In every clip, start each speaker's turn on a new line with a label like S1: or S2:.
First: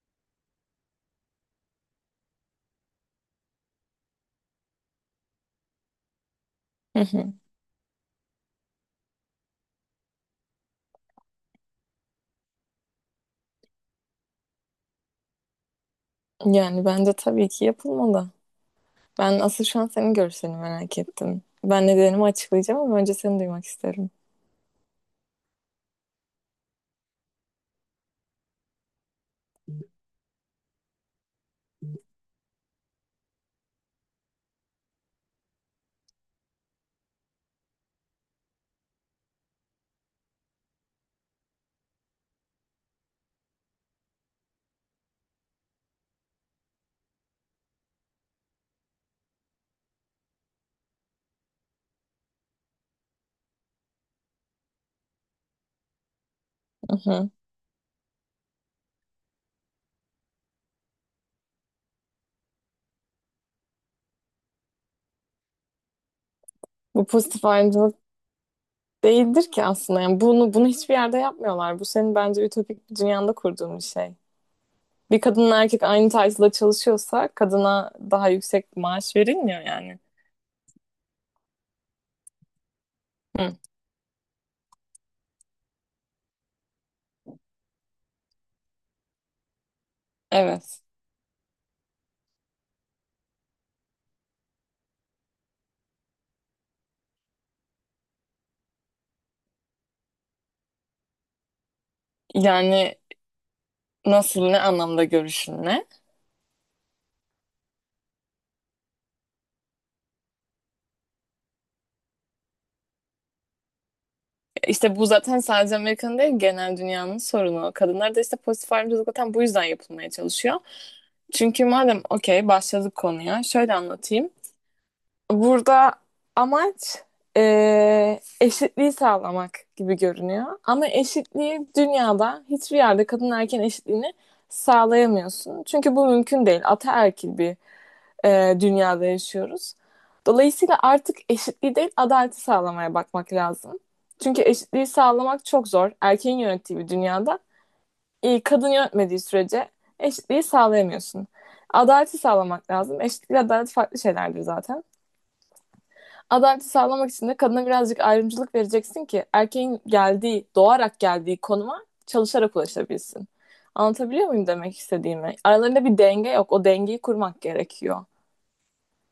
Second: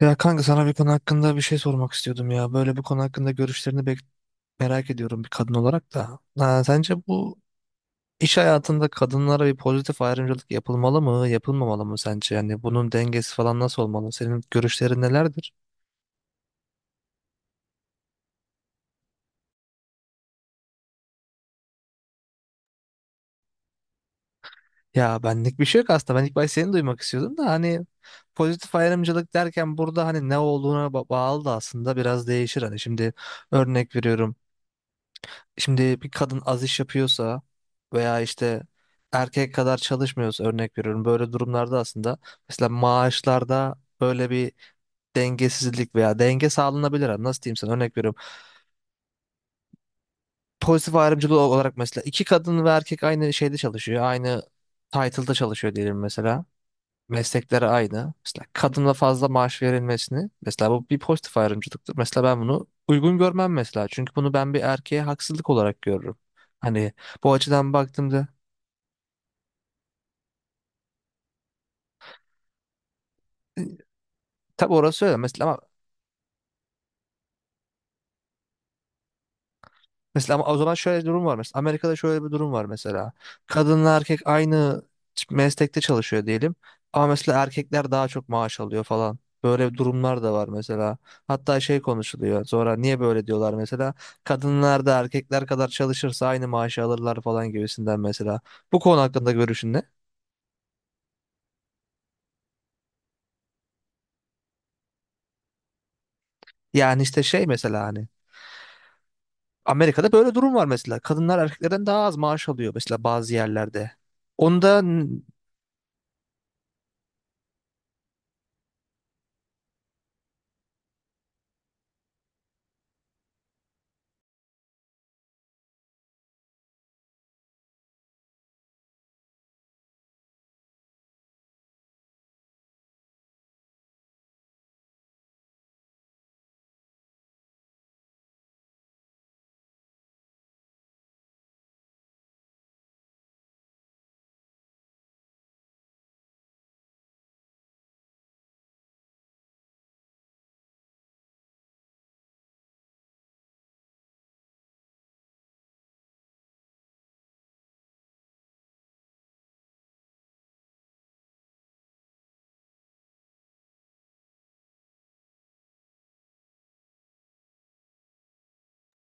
S1: Ya kanka, sana bir konu hakkında bir şey sormak istiyordum ya. Böyle bu konu hakkında merak ediyorum bir kadın olarak da. Ha, sence
S2: Hı hı.
S1: bu iş hayatında kadınlara bir pozitif ayrımcılık yapılmalı mı, yapılmamalı mı sence? Yani bunun dengesi falan nasıl olmalı? Senin görüşlerin nelerdir?
S2: Yani bence tabii ki yapılmalı. Ben asıl şu an senin görüşlerini merak ettim. Ben nedenimi açıklayacağım ama önce seni duymak isterim.
S1: Ya benlik bir şey yok aslında. Ben ilk başta seni duymak istiyordum da hani pozitif ayrımcılık derken burada hani ne olduğuna bağlı da aslında biraz değişir. Hani şimdi örnek veriyorum. Şimdi bir kadın az iş yapıyorsa veya işte erkek kadar çalışmıyorsa, örnek veriyorum, böyle durumlarda aslında mesela maaşlarda böyle bir dengesizlik veya denge sağlanabilir abi. Nasıl diyeyim sana, örnek veriyorum. Pozitif ayrımcılık olarak mesela iki kadın ve erkek aynı şeyde çalışıyor. Aynı title'da çalışıyor diyelim mesela.
S2: Hı hı.
S1: Meslekleri aynı. Mesela kadına fazla maaş verilmesini, mesela, bu bir pozitif ayrımcılıktır. Mesela ben bunu uygun görmem mesela. Çünkü bunu ben bir erkeğe haksızlık olarak görürüm. Hani
S2: Bu
S1: bu
S2: pozitif
S1: açıdan
S2: ayrımcılık
S1: baktığımda,
S2: değildir ki aslında. Yani bunu hiçbir yerde yapmıyorlar. Bu senin bence ütopik bir dünyanda kurduğun bir şey.
S1: tabii orası öyle
S2: Bir
S1: mesela ama
S2: kadınla erkek aynı title'da çalışıyorsa kadına daha yüksek maaş verilmiyor yani.
S1: mesela ama o zaman şöyle bir durum var mesela, Amerika'da şöyle bir durum var mesela,
S2: Hı.
S1: kadınla erkek aynı meslekte çalışıyor diyelim ama mesela erkekler daha çok maaş alıyor falan, böyle durumlar da var
S2: Evet.
S1: mesela, hatta şey konuşuluyor sonra, niye böyle diyorlar mesela, kadınlar da erkekler kadar çalışırsa aynı maaşı alırlar falan gibisinden. Mesela bu konu hakkında görüşün ne?
S2: Yani nasıl ne anlamda görüşün ne?
S1: Yani işte şey mesela, hani Amerika'da böyle durum var mesela, kadınlar erkeklerden daha az maaş alıyor mesela bazı yerlerde. Onda
S2: İşte bu zaten sadece Amerika'nın değil genel dünyanın sorunu. Kadınlar da işte pozitif ayrımcılık zaten bu yüzden yapılmaya çalışıyor. Çünkü madem okey başladık konuya şöyle anlatayım. Burada amaç eşitliği sağlamak gibi görünüyor. Ama eşitliği dünyada hiçbir yerde kadın erkeğin eşitliğini sağlayamıyorsun. Çünkü bu mümkün değil. Ataerkil bir dünyada yaşıyoruz. Dolayısıyla artık eşitliği değil adaleti sağlamaya bakmak lazım. Çünkü eşitliği sağlamak çok zor. Erkeğin yönettiği bir dünyada kadın yönetmediği sürece eşitliği sağlayamıyorsun. Adaleti sağlamak lazım. Eşitlik adalet farklı şeylerdir zaten. Adaleti sağlamak için de kadına birazcık ayrımcılık vereceksin ki erkeğin geldiği, doğarak geldiği konuma çalışarak ulaşabilsin. Anlatabiliyor muyum demek istediğimi? Aralarında bir denge yok. O dengeyi kurmak gerekiyor.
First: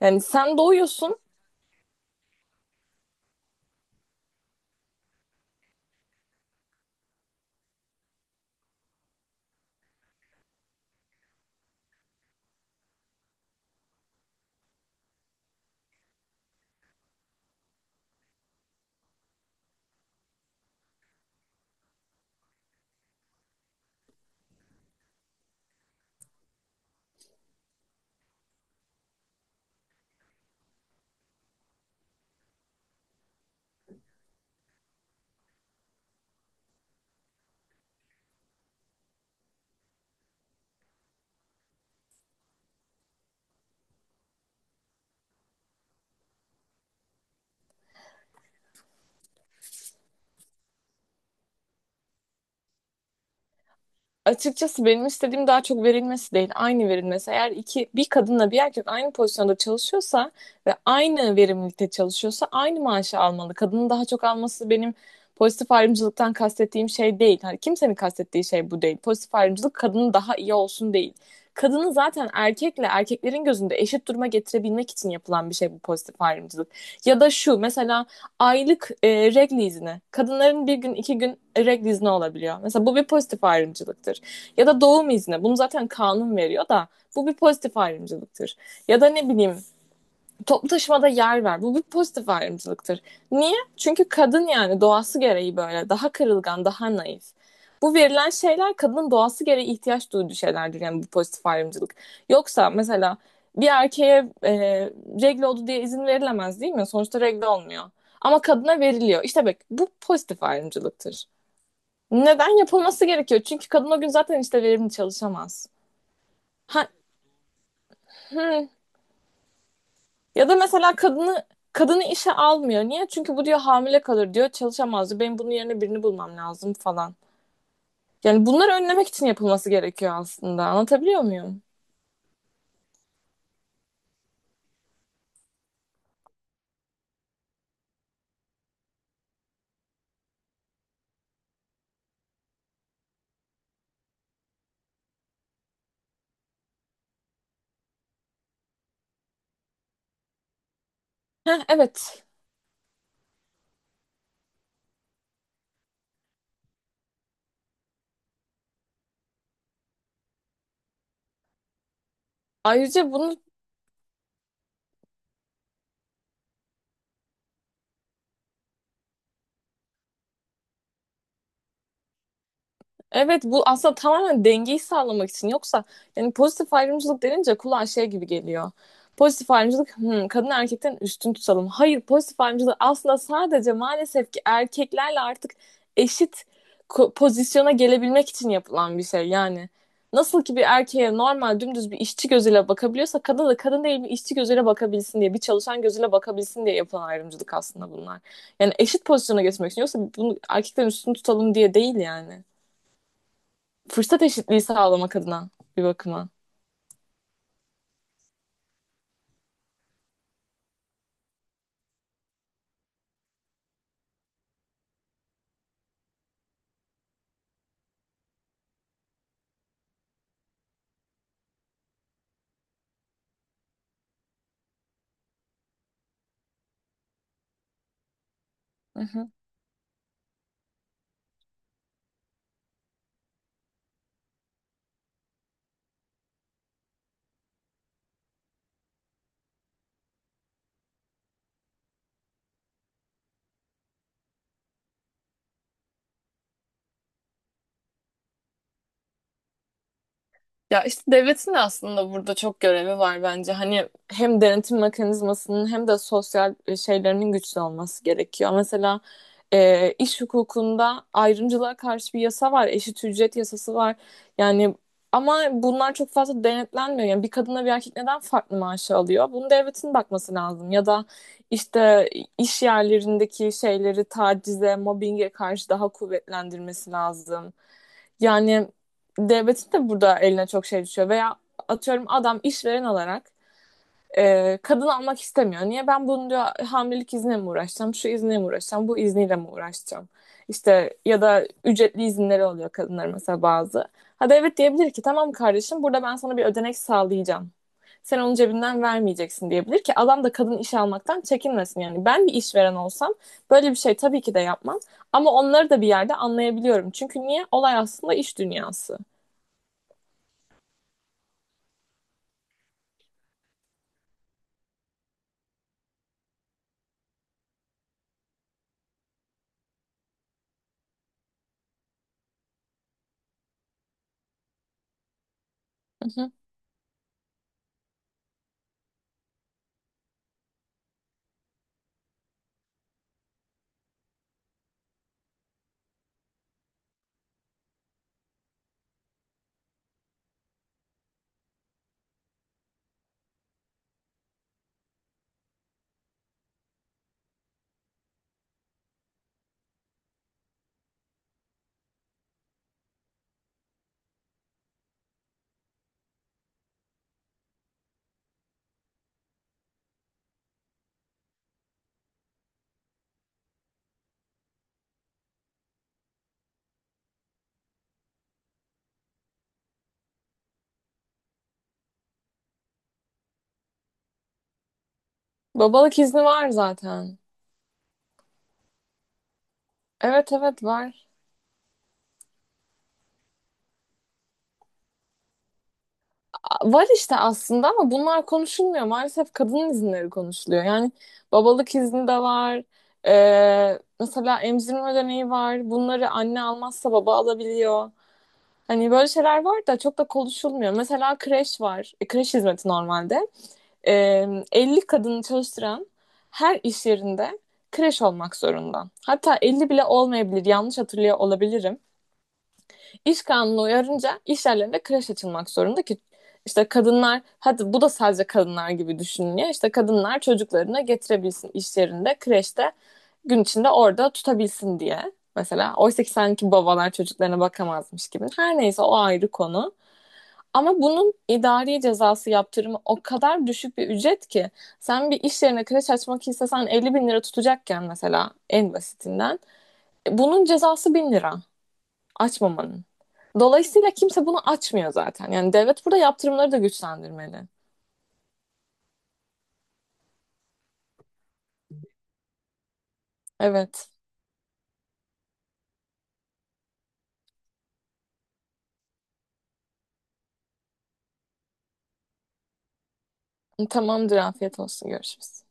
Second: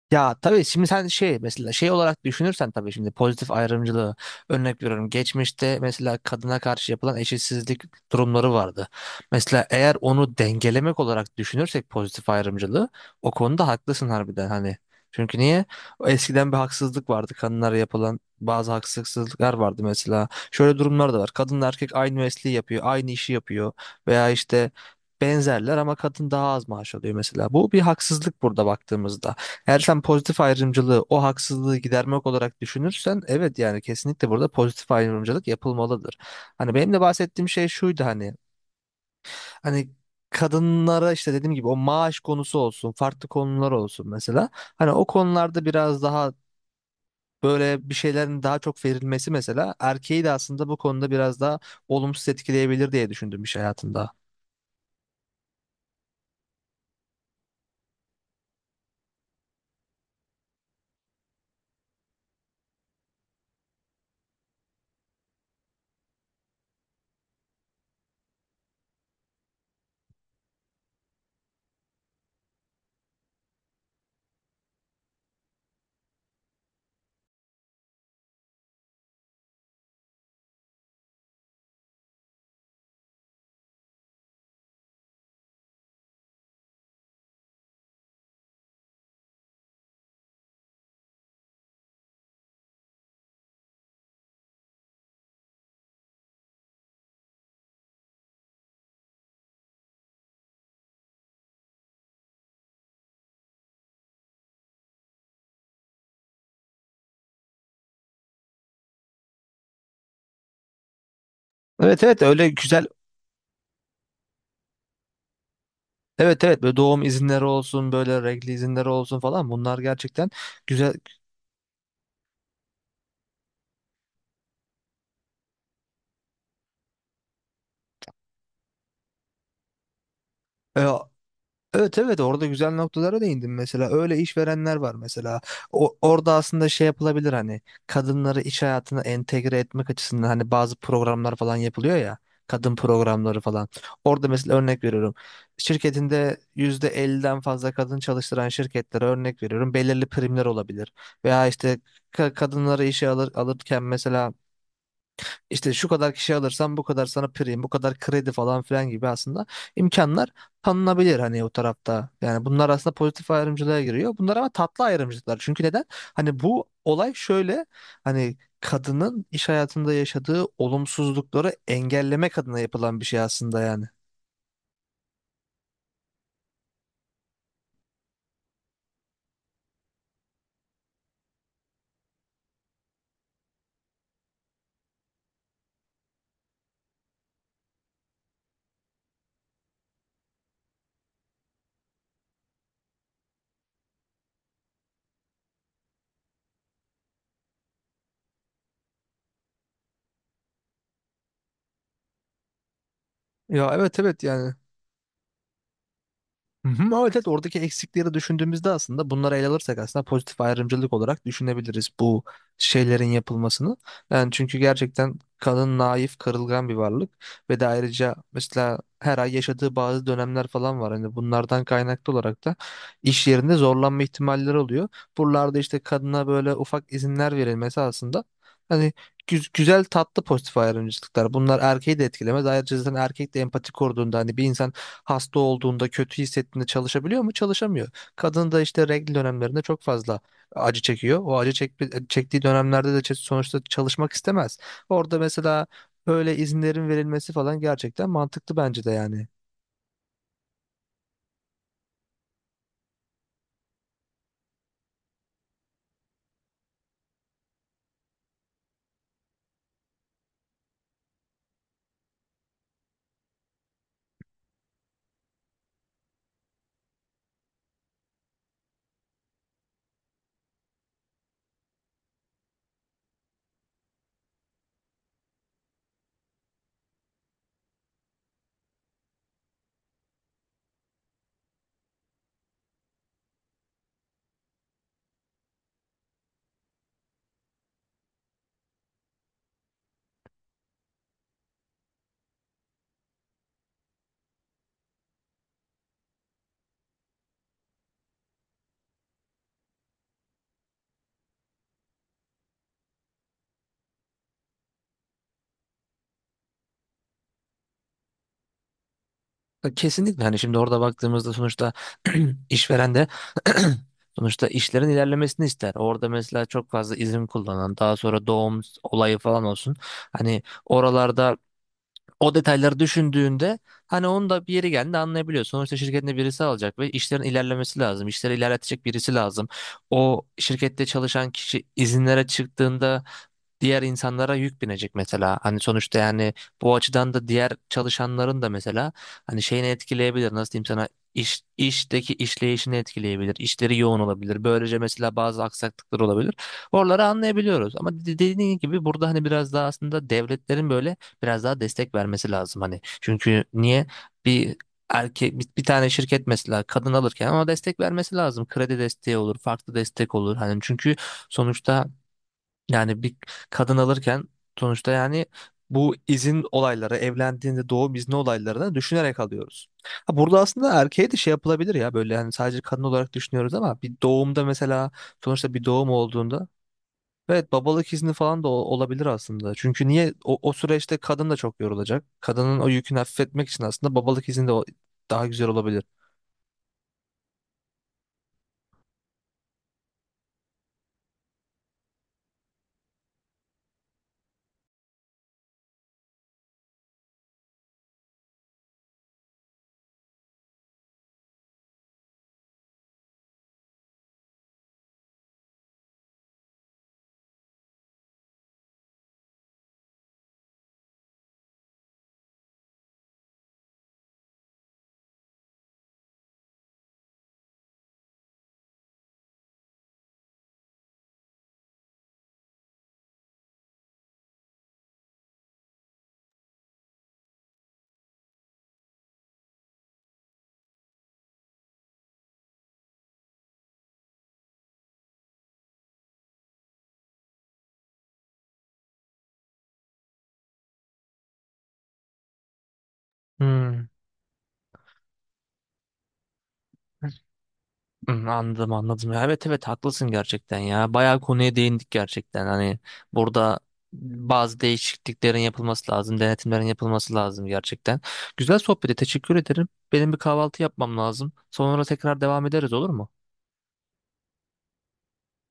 S2: Yani
S1: ya
S2: sen
S1: tabii şimdi sen
S2: doğuyorsun.
S1: şey mesela, şey olarak düşünürsen tabii şimdi pozitif ayrımcılığı, örnek veriyorum, geçmişte mesela kadına karşı yapılan eşitsizlik durumları vardı. Mesela eğer onu dengelemek olarak düşünürsek pozitif ayrımcılığı, o konuda haklısın harbiden hani. Çünkü niye? O Eskiden bir haksızlık vardı. Kadınlara yapılan bazı haksızlıklar vardı mesela. Şöyle durumlar da var. Kadın erkek aynı mesleği yapıyor, aynı işi yapıyor veya işte benzerler ama kadın daha az maaş alıyor mesela. Bu bir haksızlık burada baktığımızda. Eğer sen pozitif ayrımcılığı o haksızlığı gidermek olarak düşünürsen, evet, yani kesinlikle burada pozitif ayrımcılık yapılmalıdır. Hani benim de bahsettiğim şey şuydu, hani hani kadınlara işte dediğim gibi o maaş konusu olsun, farklı konular olsun mesela. Hani o konularda biraz daha böyle bir şeylerin daha çok verilmesi mesela erkeği de aslında bu konuda biraz daha olumsuz etkileyebilir diye düşündüm iş hayatında.
S2: Açıkçası benim istediğim daha çok verilmesi değil, aynı verilmesi. Eğer iki bir kadınla bir erkek aynı pozisyonda çalışıyorsa ve aynı verimlilikte çalışıyorsa aynı maaşı almalı. Kadının daha çok alması benim pozitif ayrımcılıktan kastettiğim şey değil. Hani kimsenin kastettiği şey bu değil. Pozitif ayrımcılık kadının daha iyi olsun değil. Kadını zaten erkekle erkeklerin gözünde eşit duruma getirebilmek için yapılan bir şey bu pozitif ayrımcılık. Ya da şu mesela aylık regl izni. Kadınların bir gün iki gün regl izni olabiliyor. Mesela bu bir pozitif ayrımcılıktır. Ya da doğum izni. Bunu zaten kanun veriyor da bu bir pozitif ayrımcılıktır. Ya da ne bileyim toplu taşımada yer ver. Bu bir pozitif ayrımcılıktır. Niye? Çünkü kadın yani doğası gereği böyle daha kırılgan, daha naif. Bu verilen şeyler kadının doğası gereği ihtiyaç duyduğu şeylerdir yani bu pozitif ayrımcılık. Yoksa mesela bir erkeğe regle oldu diye izin verilemez değil mi? Sonuçta regle olmuyor. Ama kadına veriliyor. İşte bak bu pozitif ayrımcılıktır.
S1: Evet evet, öyle
S2: Neden
S1: güzel.
S2: yapılması gerekiyor? Çünkü kadın o gün zaten işte verimli çalışamaz.
S1: Evet evet, böyle
S2: Ha,
S1: doğum izinleri olsun, böyle regl
S2: hmm,
S1: izinleri olsun falan, bunlar gerçekten
S2: Ya da
S1: güzel.
S2: mesela kadını işe almıyor. Niye? Çünkü bu diyor hamile kalır diyor. Çalışamaz diyor. Benim bunun yerine birini bulmam lazım falan. Yani bunları önlemek için yapılması gerekiyor aslında.
S1: e,
S2: Anlatabiliyor muyum?
S1: Evet evet, orada güzel noktalara değindim. Mesela öyle işverenler var mesela, orada aslında şey yapılabilir hani, kadınları iş hayatına entegre etmek açısından hani bazı programlar falan yapılıyor ya, kadın programları falan. Orada mesela, örnek veriyorum, şirketinde %50'den fazla kadın çalıştıran şirketlere, örnek veriyorum, belirli primler olabilir veya
S2: Heh,
S1: işte
S2: evet.
S1: kadınları işe alır, alırken mesela işte şu kadar kişi alırsan bu kadar sana prim, bu kadar kredi falan filan gibi aslında imkanlar tanınabilir hani o tarafta. Yani bunlar aslında
S2: Ayrıca
S1: pozitif
S2: bunun
S1: ayrımcılığa giriyor. Bunlar ama tatlı ayrımcılıklar. Çünkü neden? Hani bu olay şöyle, hani kadının iş hayatında yaşadığı olumsuzlukları engellemek adına yapılan bir şey
S2: Evet
S1: aslında
S2: bu
S1: yani.
S2: aslında tamamen dengeyi sağlamak için. Yoksa yani pozitif ayrımcılık denince kulağa şey gibi geliyor. Pozitif ayrımcılık kadın erkekten üstün tutalım. Hayır pozitif ayrımcılık aslında sadece maalesef ki erkeklerle artık eşit pozisyona gelebilmek için yapılan bir şey. Yani nasıl ki bir erkeğe normal dümdüz bir işçi gözüyle bakabiliyorsa kadına da kadın değil bir işçi gözüyle bakabilsin diye bir çalışan gözüyle bakabilsin diye yapılan ayrımcılık aslında bunlar. Yani eşit pozisyona geçmek için yoksa bunu erkekten üstün tutalım diye değil yani
S1: Ya evet evet
S2: fırsat
S1: yani.
S2: eşitliği sağlamak adına bir bakıma.
S1: Hı hı. Ama evet evet, oradaki eksikleri düşündüğümüzde aslında bunları ele alırsak aslında pozitif ayrımcılık olarak düşünebiliriz bu şeylerin yapılmasını. Yani çünkü gerçekten kadın naif, kırılgan bir varlık ve de ayrıca mesela her ay yaşadığı bazı dönemler falan var. Hani bunlardan kaynaklı olarak da iş yerinde zorlanma ihtimalleri oluyor. Buralarda işte kadına böyle ufak izinler verilmesi aslında hani
S2: Hı hı.
S1: güzel tatlı pozitif ayrımcılıklar. Bunlar erkeği de etkilemez. Ayrıca zaten erkek de empati kurduğunda, hani bir insan hasta olduğunda, kötü hissettiğinde çalışabiliyor mu? Çalışamıyor. Kadın da işte regl dönemlerinde çok fazla acı çekiyor. O çektiği dönemlerde de sonuçta çalışmak istemez. Orada mesela böyle izinlerin verilmesi falan gerçekten mantıklı bence de yani.
S2: Ya işte devletin de aslında burada çok görevi var bence. Hani hem denetim mekanizmasının hem de sosyal şeylerinin güçlü olması gerekiyor. Mesela iş hukukunda ayrımcılığa karşı bir yasa var, eşit ücret yasası var. Yani ama bunlar çok fazla denetlenmiyor. Yani bir kadınla bir erkek neden farklı maaşı alıyor? Bunun devletin bakması lazım. Ya da işte iş yerlerindeki şeyleri tacize, mobbinge karşı daha kuvvetlendirmesi lazım. Yani devletin de burada eline çok şey düşüyor. Veya atıyorum adam işveren olarak kadın almak istemiyor. Niye ben bunu diyor hamilelik izniyle mi uğraşacağım, şu izniyle mi uğraşacağım, bu izniyle mi uğraşacağım? İşte ya da ücretli izinleri oluyor kadınlar mesela bazı. Ha devlet diyebilir ki tamam kardeşim burada ben sana bir ödenek sağlayacağım. Sen onun cebinden vermeyeceksin diyebilir ki adam da kadın iş almaktan çekinmesin yani. Ben bir işveren olsam böyle bir şey tabii ki de yapmam ama onları da bir yerde anlayabiliyorum. Çünkü niye? Olay aslında iş dünyası.
S1: Kesinlikle, hani şimdi orada baktığımızda sonuçta işveren de sonuçta işlerin ilerlemesini ister. Orada mesela çok fazla izin kullanan, daha sonra doğum olayı falan olsun. Hani oralarda, o detayları düşündüğünde hani onu da bir yeri geldiğinde anlayabiliyor. Sonuçta
S2: Hı
S1: şirketinde
S2: hı.
S1: birisi alacak ve işlerin ilerlemesi lazım. İşleri ilerletecek birisi lazım. O şirkette çalışan kişi izinlere çıktığında diğer insanlara yük binecek mesela. Hani sonuçta yani bu açıdan da diğer çalışanların da mesela hani şeyini etkileyebilir. Nasıl diyeyim sana, işteki işleyişini etkileyebilir. İşleri yoğun olabilir. Böylece mesela bazı aksaklıklar olabilir. Oraları anlayabiliyoruz. Ama dediğin gibi burada hani biraz daha aslında devletlerin böyle biraz daha destek vermesi lazım hani. Çünkü niye, bir erkek bir tane şirket mesela kadın alırken ama destek vermesi lazım. Kredi desteği olur, farklı destek olur. Hani çünkü sonuçta yani bir kadın alırken sonuçta yani bu izin olayları, evlendiğinde doğum izni olaylarını düşünerek alıyoruz. Ha burada aslında erkeğe de şey yapılabilir ya, böyle hani sadece kadın olarak düşünüyoruz ama bir doğumda mesela, sonuçta bir doğum
S2: Babalık izni
S1: olduğunda
S2: var zaten.
S1: evet, babalık izni falan da olabilir aslında. Çünkü niye,
S2: Evet
S1: o
S2: evet
S1: süreçte
S2: var.
S1: kadın da çok yorulacak. Kadının o yükünü hafifletmek için aslında babalık izni de daha güzel olabilir.
S2: Var işte aslında ama bunlar konuşulmuyor. Maalesef kadın izinleri konuşuluyor. Yani babalık izni de var. Mesela emzirme ödeneği var. Bunları anne almazsa baba alabiliyor. Hani böyle şeyler var da çok da konuşulmuyor. Mesela kreş var. Kreş hizmeti normalde. Ee, 50 kadını çalıştıran her iş yerinde kreş olmak zorunda. Hatta 50 bile olmayabilir. Yanlış hatırlıyor olabilirim. İş kanunu uyarınca iş yerlerinde kreş açılmak zorunda ki işte kadınlar hadi bu da sadece kadınlar gibi düşünülüyor. İşte kadınlar çocuklarını getirebilsin iş yerinde kreşte gün içinde orada tutabilsin diye. Mesela oysa ki sanki babalar çocuklarına bakamazmış gibi. Her neyse o ayrı konu. Ama bunun idari cezası yaptırımı o kadar düşük bir ücret ki sen bir iş yerine kreş açmak istesen 50 bin lira tutacakken mesela en basitinden bunun cezası 1000 lira. Açmamanın.
S1: Hmm.
S2: Dolayısıyla kimse bunu açmıyor zaten. Yani devlet burada yaptırımları da güçlendirmeli.
S1: Hmm, anladım anladım. Ya evet evet, haklısın gerçekten ya. Bayağı konuya değindik gerçekten. Hani burada
S2: Evet.
S1: bazı değişikliklerin yapılması lazım, denetimlerin yapılması lazım gerçekten. Güzel sohbete teşekkür ederim. Benim bir kahvaltı yapmam lazım. Sonra tekrar devam ederiz, olur mu?
S2: Tamamdır. Afiyet olsun. Görüşürüz.